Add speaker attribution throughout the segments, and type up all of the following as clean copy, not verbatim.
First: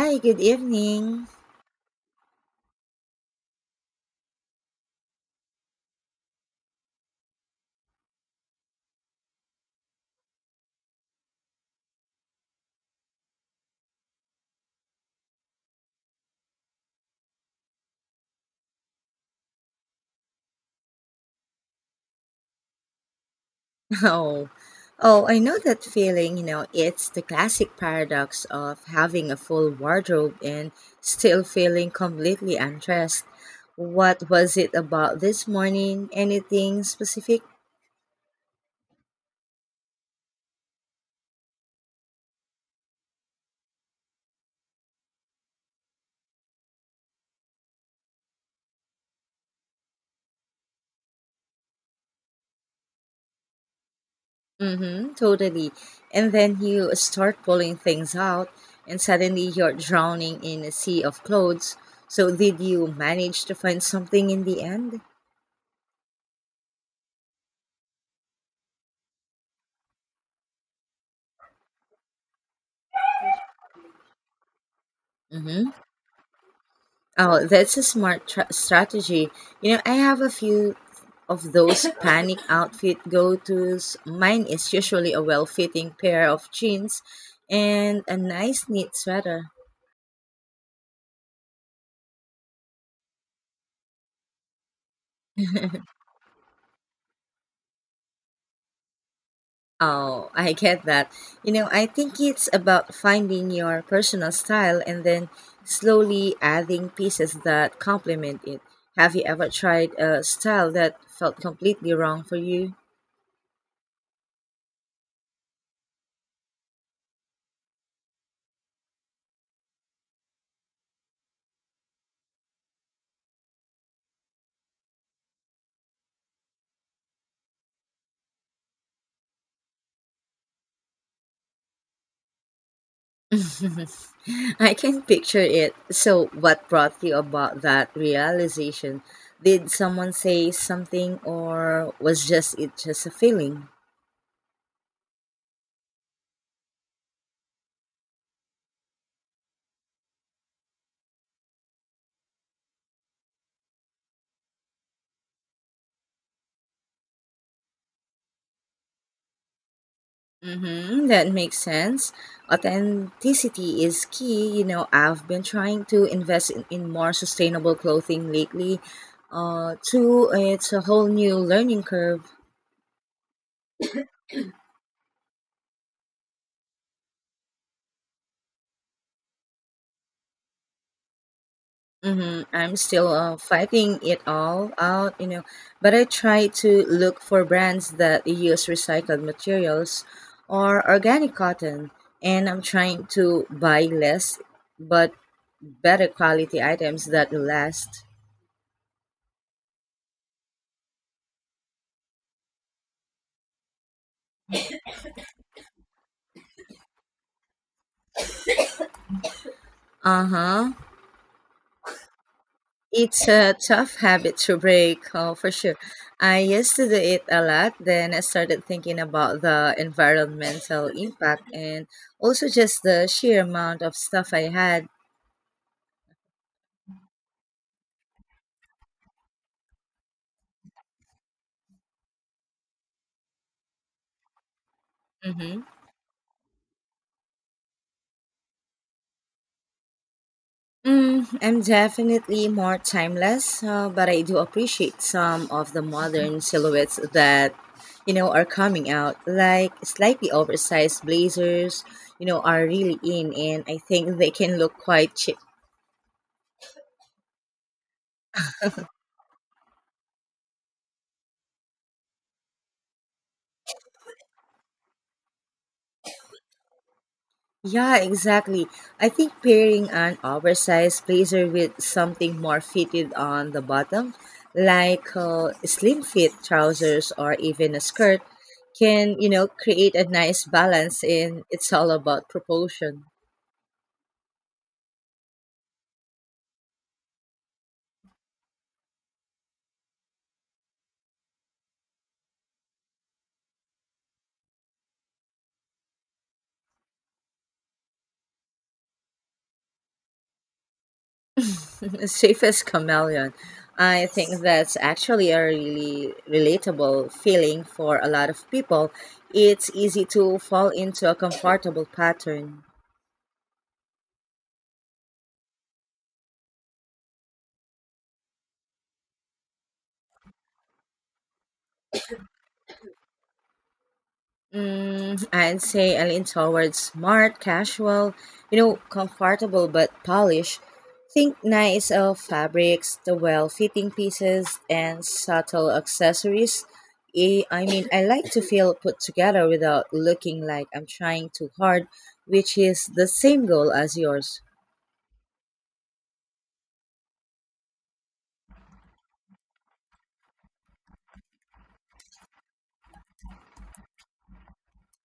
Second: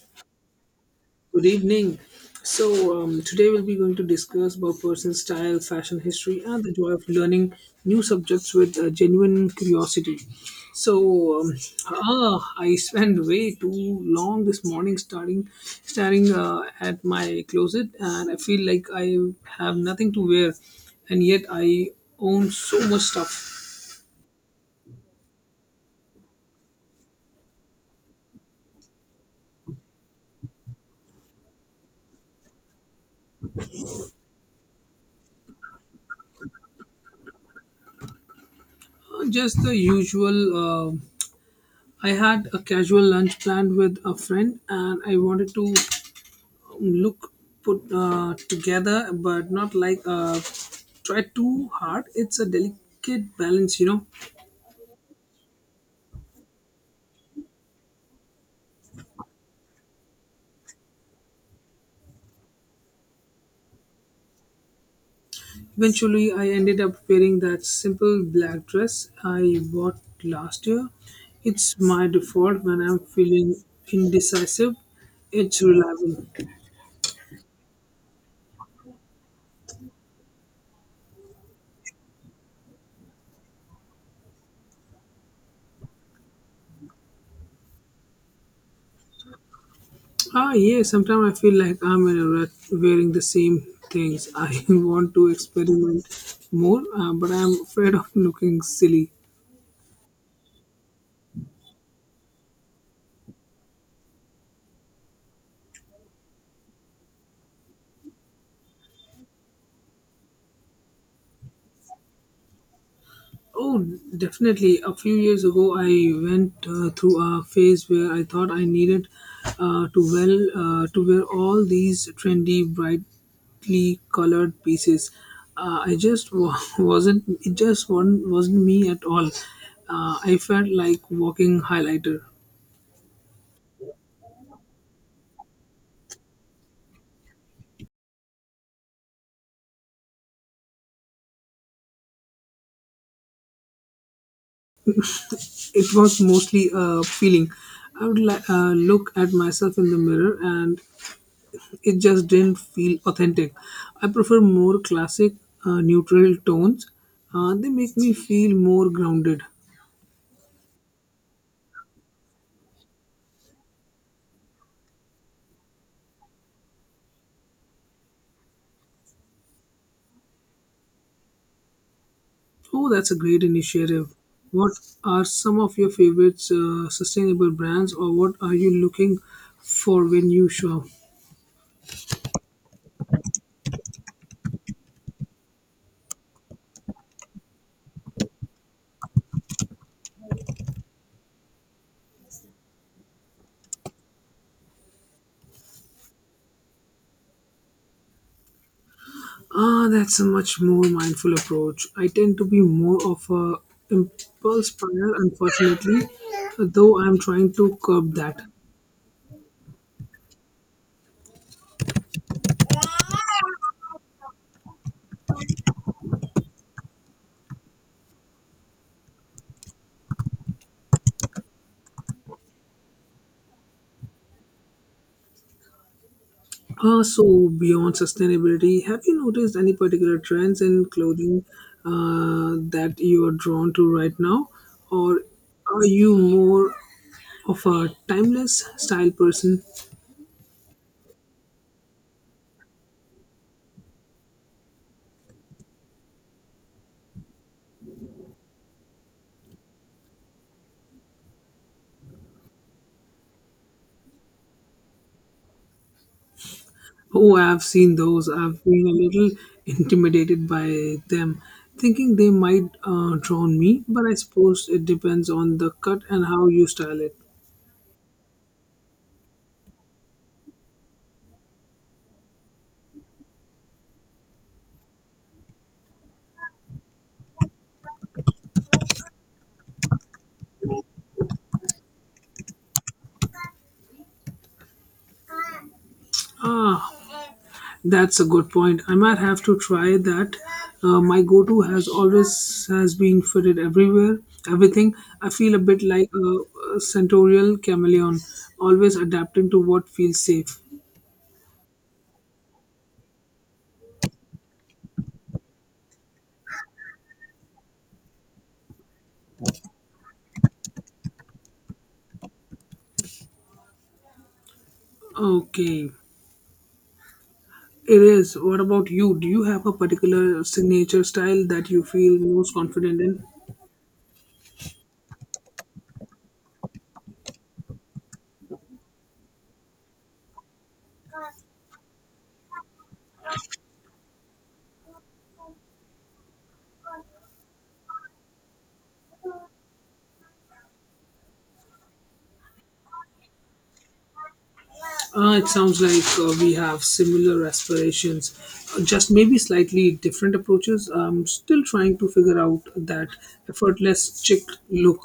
Speaker 1: Hi, good evening.
Speaker 2: Good evening. Today we'll be going to discuss about person style, fashion history, and the joy of learning new subjects with genuine curiosity. So um, I spent way too long this morning starting staring at my closet, and I feel like I have nothing to wear, and yet I own so much stuff.
Speaker 1: Oh, oh, I know that feeling. You know, it's the classic paradox of having a full wardrobe and still feeling completely undressed. What was it about this morning? Anything specific?
Speaker 2: Just the usual. Uh, I had a casual lunch planned with a friend, and I wanted to look put together, but not like, try too hard. It's a delicate balance, you know.
Speaker 1: Mm-hmm, totally. And then you start pulling things out, and suddenly you're drowning in a sea of clothes. So, did you manage to find something in the end?
Speaker 2: Eventually I ended up wearing that simple black dress I bought last year. It's my default when I'm feeling indecisive. It's
Speaker 1: Mm-hmm.
Speaker 2: reliable.
Speaker 1: Oh, that's a smart strategy. You know, I have a few of those panic outfit go tos. Mine is usually a well fitting pair of jeans and a nice knit sweater.
Speaker 2: Ah, yeah, sometimes I feel like I'm in a rut wearing the same things. I want to experiment more, but I'm afraid of looking silly.
Speaker 1: Oh, I get that. You know, I think it's about finding your personal style and then slowly adding pieces that complement it. Have you ever tried a style that felt completely wrong for you?
Speaker 2: Oh, definitely. A few years ago, I went through a phase where I thought I needed uh, to well to wear all these trendy, brightly colored pieces. Wasn't. It just one Wasn't me at all. I felt like walking highlighter.
Speaker 1: I can picture it. So, what brought you about that realization? Did someone say something, or was just it just a feeling?
Speaker 2: It was mostly a feeling. Look at myself in the mirror and it just didn't feel authentic. I prefer more classic, neutral tones. They make me feel more grounded.
Speaker 1: Mm-hmm, that makes sense. Authenticity is key. You know, I've been trying to invest in more sustainable clothing lately. Too, it's a whole new learning curve.
Speaker 2: Oh, that's a great initiative. What are some of your favorite sustainable brands, or what are you looking for when you shop?
Speaker 1: Mm-hmm. I'm still fighting it all out, you know, but I try to look for brands that use recycled materials or organic cotton, and I'm trying to buy less but better quality items that last.
Speaker 2: Ah, that's a much more mindful approach. I tend to be more of a impulse buyer, unfortunately, though I'm trying to curb that.
Speaker 1: Uh huh. It's a tough habit to break, oh, for sure. I used to do it a lot, then I started thinking about the environmental impact and also just the sheer amount of stuff I had.
Speaker 2: So, beyond sustainability, have you noticed any particular trends in clothing that you are drawn to right now? Or
Speaker 1: Mm-hmm.
Speaker 2: are you more of a timeless style person?
Speaker 1: Mm, I'm definitely more timeless, but I do appreciate some of the modern silhouettes that, you know, are coming out. Like slightly oversized blazers, you know, are really in, and I think they can look quite chic.
Speaker 2: Oh, I've seen those. I've been a little intimidated by them, thinking they might drown me, but I suppose it depends on the cut and how you style it.
Speaker 1: Yeah, exactly. I think pairing an oversized blazer with something more fitted on the bottom, like slim fit trousers or even a skirt, can, you know, create a nice balance in it's all about proportion.
Speaker 2: Ah, that's a good point. I might have to try that. My go-to has always has been fitted everywhere, everything. I feel a bit like a centaurial chameleon, always adapting to what feels safe.
Speaker 1: Safest chameleon. I think that's actually a really relatable feeling for a lot of people. It's easy to fall into a comfortable pattern.
Speaker 2: Okay, it is. What about you? Do you have a particular signature style that you feel most confident in?
Speaker 1: Mm, I'd say I lean towards smart, casual, you know, comfortable but polished. Think nice of fabrics, the well fitting pieces, and subtle accessories. I mean, I like to feel put together without looking like I'm trying too hard, which is the same goal as yours.
Speaker 2: It sounds like we have similar aspirations, just maybe slightly different approaches. I'm still trying to figure out that effortless chick look.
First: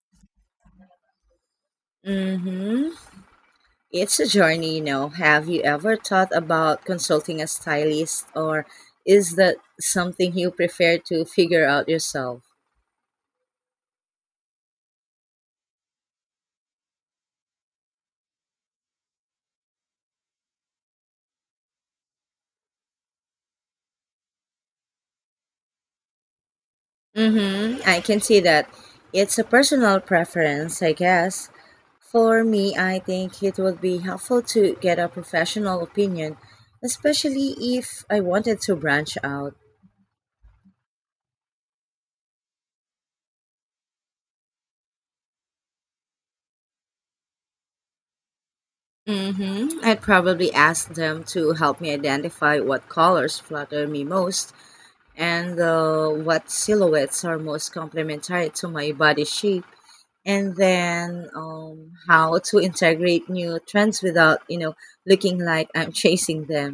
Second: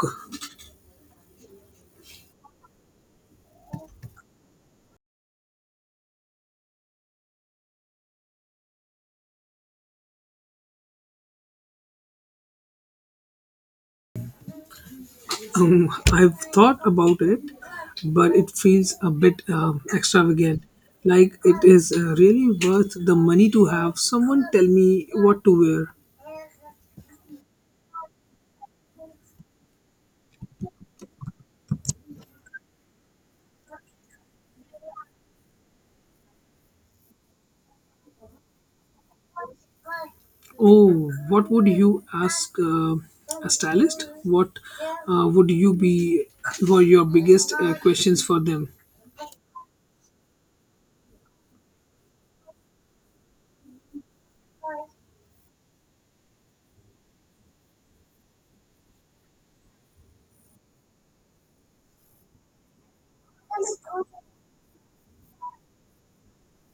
Speaker 1: Mm-hmm. It's a journey, you know. Have you ever thought about consulting a stylist, or is that something you prefer to figure out yourself?
Speaker 2: I've thought about it, but it feels a bit extravagant. Like, it is really worth the money to have someone tell me what to wear.
Speaker 1: Mm-hmm. I can see that. It's a personal preference, I guess. For me, I think it would be helpful to get a professional opinion, especially if I wanted to branch out.
Speaker 2: Oh, what would you ask a stylist? What would you be were your biggest questions for them?
Speaker 1: Mm-hmm. I'd probably ask them to help me identify what colors flatter me most and what silhouettes are most complementary to my body shape. And then how to integrate new trends without looking like I'm chasing them.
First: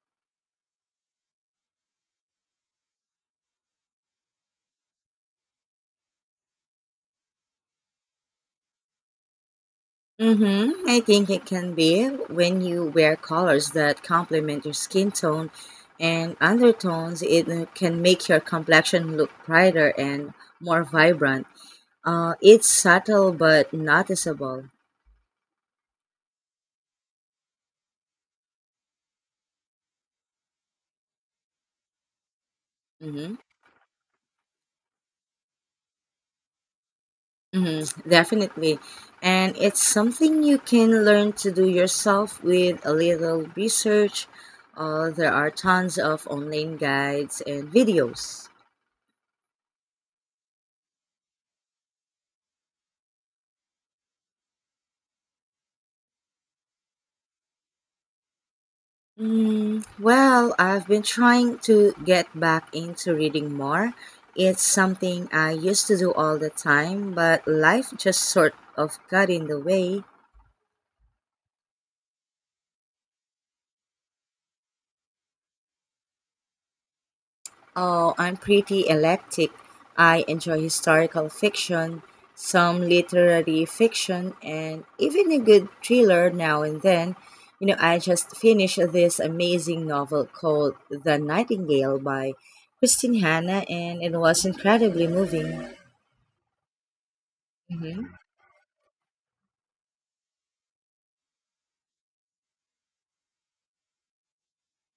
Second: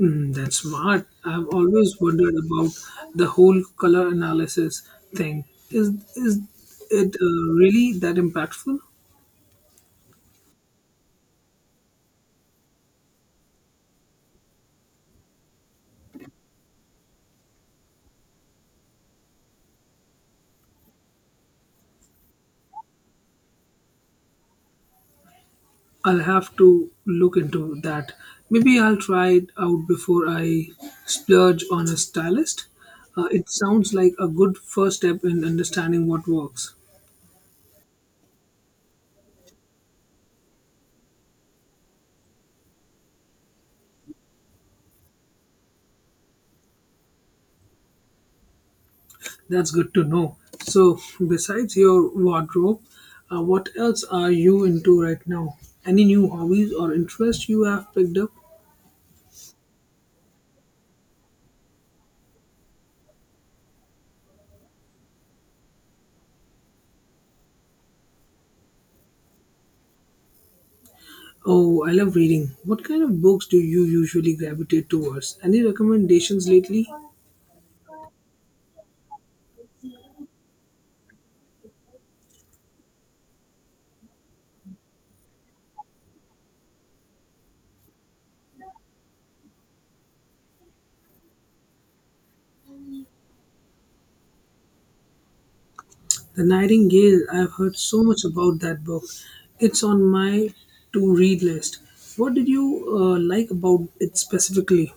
Speaker 2: Mm, that's smart. I've always wondered about the whole color analysis thing. Is is it really that impactful?
Speaker 1: Mm-hmm. I think it can be, when you wear colors that complement your skin tone and undertones, it can make your complexion look brighter and more vibrant. It's subtle but noticeable.
Speaker 2: I'll have to look into that. Maybe I'll try it out before I splurge on a stylist.
Speaker 1: Mhm.
Speaker 2: It sounds like a good first step in understanding what works.
Speaker 1: hmm Definitely. And it's something you can learn to do yourself with a little research. There are tons of online guides and videos.
Speaker 2: That's good to know. So, besides your wardrobe, what else are you into right now? Any new hobbies or interests you have picked up?
Speaker 1: Mm, well, I've been trying to get back into reading more. It's something I used to do all the time, but life just sort of got in the way.
Speaker 2: Oh, I love reading. What kind of books do you usually gravitate towards? Any recommendations lately?
Speaker 1: Oh, I'm pretty eclectic. I enjoy historical fiction, some literary fiction, and even a good thriller now and then. You know, I just finished this amazing novel called The Nightingale by Christine Hanna, and it was incredibly moving.
Speaker 2: The Nightingale, I've heard so
Speaker 1: Mhm.
Speaker 2: much about that book. It's on my to read list. What did you like about it specifically?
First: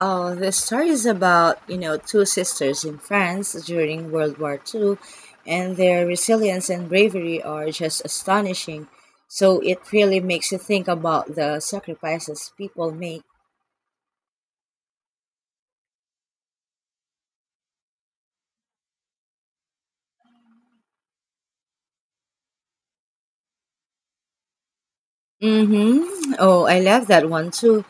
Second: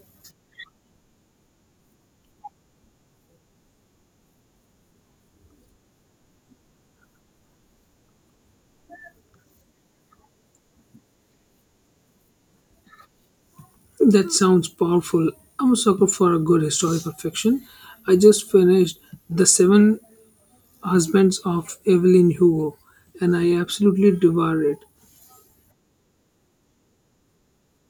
Speaker 1: Oh, the story is about, you know, two sisters in France during World War II, and their resilience and bravery are just astonishing. So it really makes you think about the sacrifices people make.
Speaker 2: That sounds powerful. I'm a sucker for a good historical fiction. I just finished The Seven Husbands of Evelyn Hugo, and I absolutely devoured it.
Speaker 1: Mm-hmm. Oh, I love that one too.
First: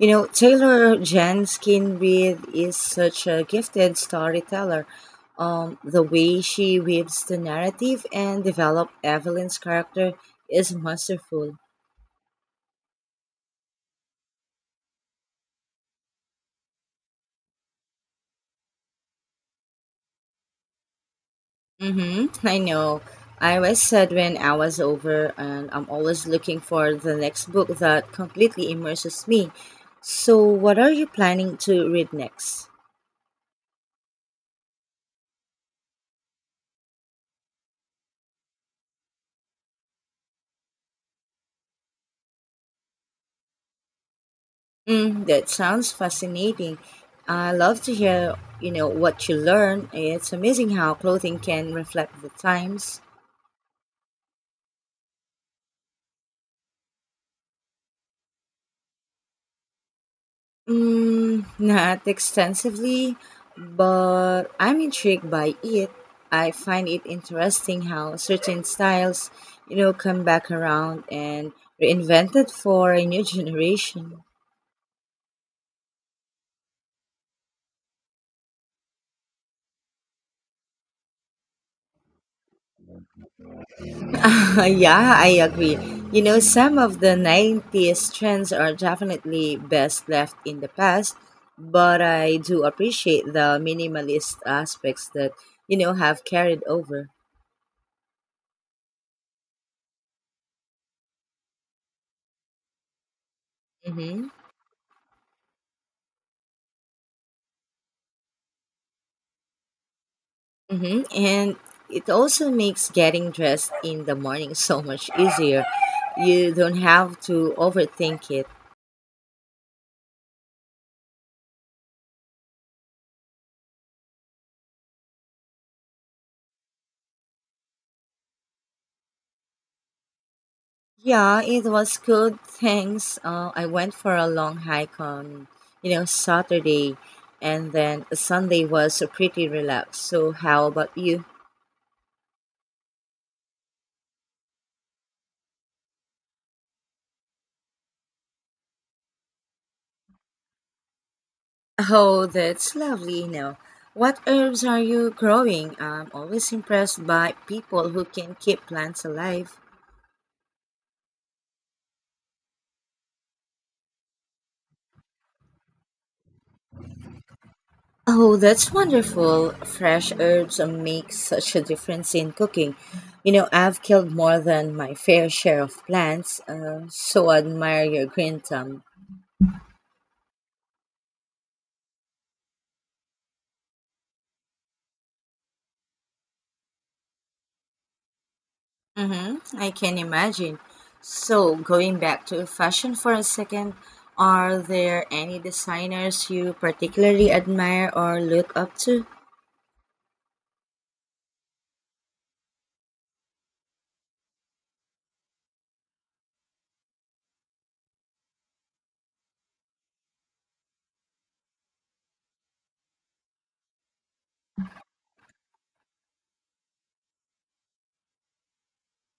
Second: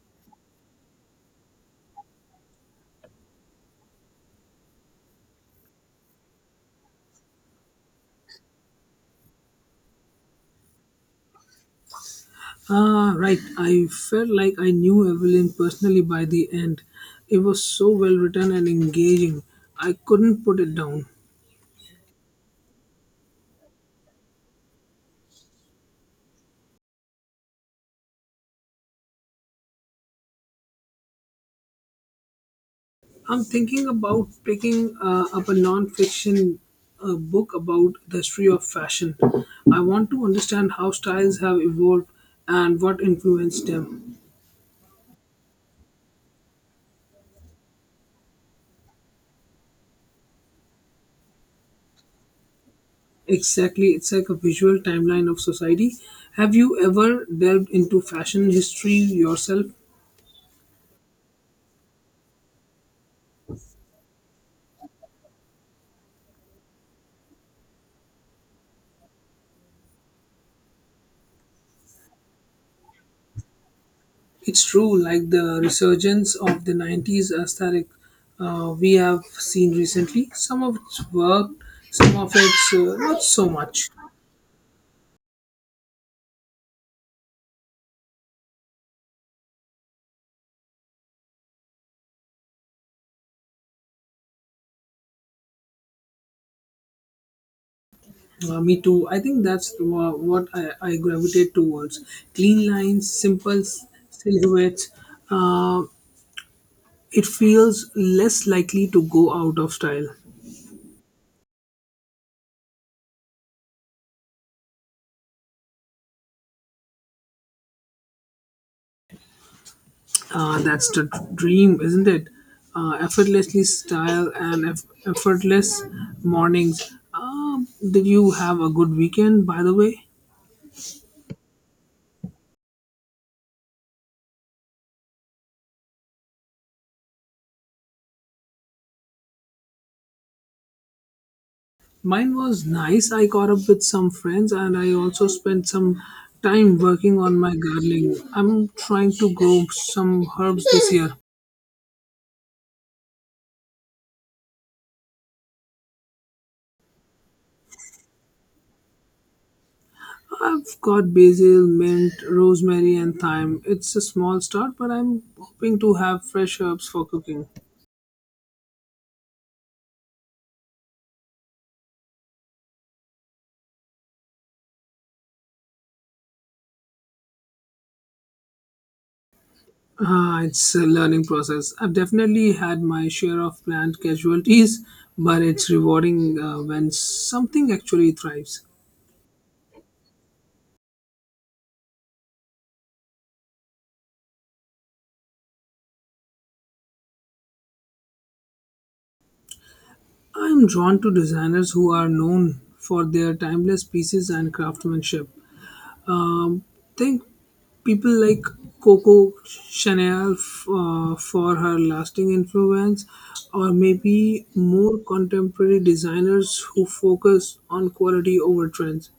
Speaker 1: You know, Taylor Jenkins Reid is such a gifted storyteller. The way she weaves the narrative and develop Evelyn's character is masterful.
Speaker 2: Ah, right. I felt like I knew Evelyn personally by the end. It was so well written and engaging. I couldn't put it down.
Speaker 1: Mm-hmm. I know. I always said when I was over, and I'm always looking for the next book that completely immerses me. So, what are you planning to read next?
Speaker 2: I'm thinking about picking up a non fiction book about the history of fashion. I want to understand how styles have evolved and what influenced them.
Speaker 1: Mm, that sounds fascinating. I love to hear, you know, what you learn. It's amazing how clothing can reflect the times.
Speaker 2: Exactly, it's like a visual timeline of society. Have you ever delved into fashion history yourself?
Speaker 1: Mm, not extensively, but I'm intrigued by it. I find it interesting how certain styles, you know, come back around and reinvented for a new generation.
Speaker 2: It's true, like the resurgence of the 90s aesthetic we have seen recently. Some of it's worked, some of it's not so much.
Speaker 1: Yeah, I agree. You know, some of the 90s trends are definitely best left in the past, but I do appreciate the minimalist aspects that, you know, have carried over.
Speaker 2: Me too. I think that's what I gravitate towards. Clean lines, simple
Speaker 1: Mhm.
Speaker 2: silhouettes. Uh, it feels less likely to go out of style.
Speaker 1: And it also makes getting dressed in the morning so much easier. You don't have to overthink it.
Speaker 2: That's the dream, isn't it? Effortlessly style and effortless mornings. Did you have a good weekend, by the way?
Speaker 1: Yeah, it was good. Thanks. I went for a long hike on, you know, Saturday, and then Sunday was pretty relaxed. So, how about you?
Speaker 2: Mine was nice. I caught up with some friends and I also spent some time working on my gardening. I'm trying to grow some herbs this year.
Speaker 1: Oh, that's lovely. You know, what herbs are you growing? I'm always impressed by people who can keep plants alive.
Speaker 2: I've got basil, mint, rosemary, and thyme. It's a small start, but I'm hoping to have fresh herbs for cooking.
Speaker 1: Oh, that's wonderful. Fresh herbs make such a difference in cooking. You know, I've killed more than my fair share of plants, so admire your green thumb.
Speaker 2: Ah, it's a learning process. I've definitely had my share of planned casualties, but it's rewarding when something actually thrives.
Speaker 1: Mm-hmm, I can imagine. So, going back to fashion for a second, are there any designers you particularly admire or look up to?
Speaker 2: I'm drawn to designers who are known for their timeless pieces and craftsmanship. Think people like Coco Chanel, for her lasting influence, or maybe more contemporary designers who focus on quality over trends.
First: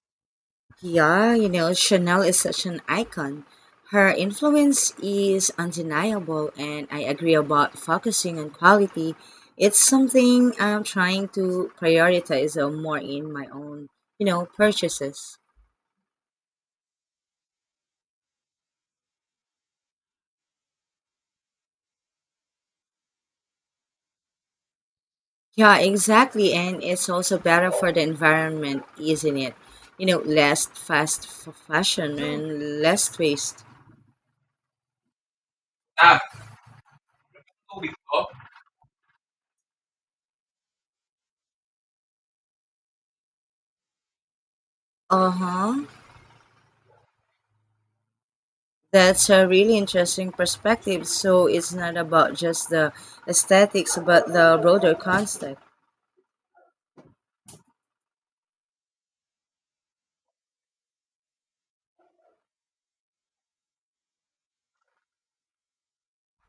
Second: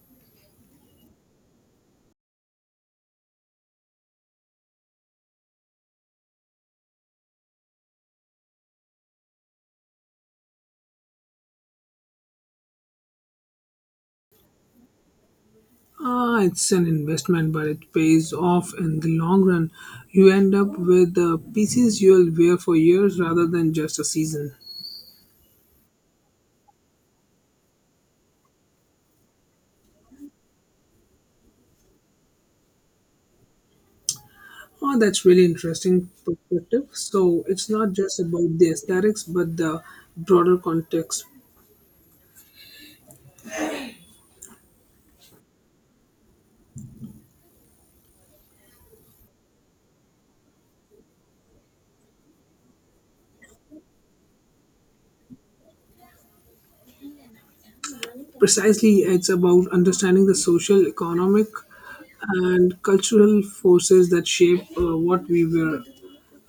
Speaker 1: Yeah, you know, Chanel is such an icon. Her influence is undeniable, and I agree about focusing on quality. It's something I'm trying to prioritize more in my own, you know, purchases.
Speaker 2: Ah, it's an investment, but it pays off in the long run. You end up with the pieces you'll wear for years rather than just a season.
Speaker 1: Yeah, exactly. And it's also better for the environment, isn't it? You know, less fast fashion and less waste.
Speaker 2: Oh, that's really interesting
Speaker 1: Ah,
Speaker 2: perspective. So it's
Speaker 1: two
Speaker 2: not
Speaker 1: weeks
Speaker 2: just
Speaker 1: ago.
Speaker 2: about the aesthetics, but the broader context.
Speaker 1: Uh huh. That's a really interesting perspective. So it's not about just the aesthetics, but the broader concept.
Speaker 2: Precisely, it's about understanding the social, economic, and cultural forces that shape what we wear.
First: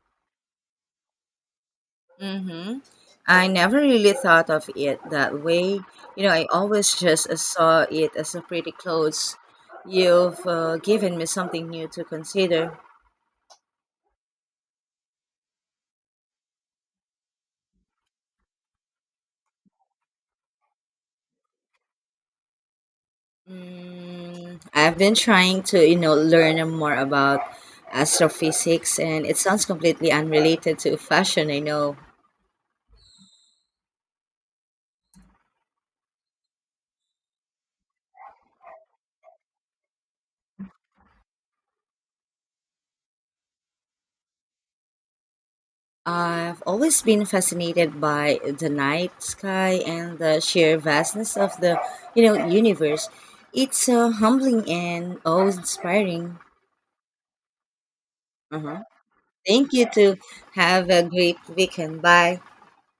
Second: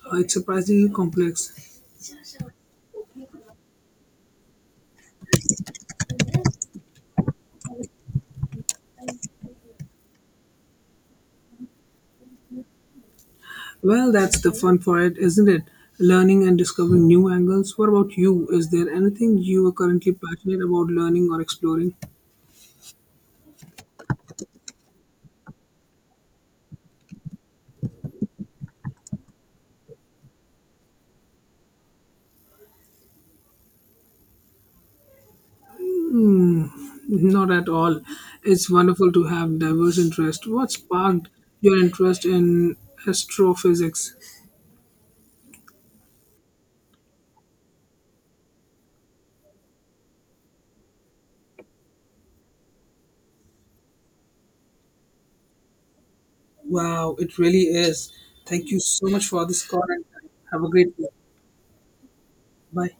Speaker 2: It's surprisingly complex.
Speaker 1: hmm I never really thought of it that way. You know, I always just saw it as a pretty clothes. You've given me something new to consider.
Speaker 2: Well, that's the fun part, isn't it? Learning and discovering new angles. What about you? Is there anything you are currently passionate about learning or exploring?
Speaker 1: Mm, I've been trying to, you know, learn more about astrophysics, and it sounds completely unrelated to fashion. I know.
Speaker 2: Not at all. It's wonderful to have diverse interests. What sparked your interest in astrophysics?
Speaker 1: I've always been fascinated by the night sky and the sheer vastness of the, you know, universe. It's humbling and awe-inspiring.
Speaker 2: Wow, it really is. Thank you
Speaker 1: Uh-huh.
Speaker 2: so much for this
Speaker 1: Thank
Speaker 2: call
Speaker 1: you
Speaker 2: and
Speaker 1: to
Speaker 2: have a
Speaker 1: have
Speaker 2: great
Speaker 1: a
Speaker 2: day.
Speaker 1: great weekend. Bye.
Speaker 2: Bye.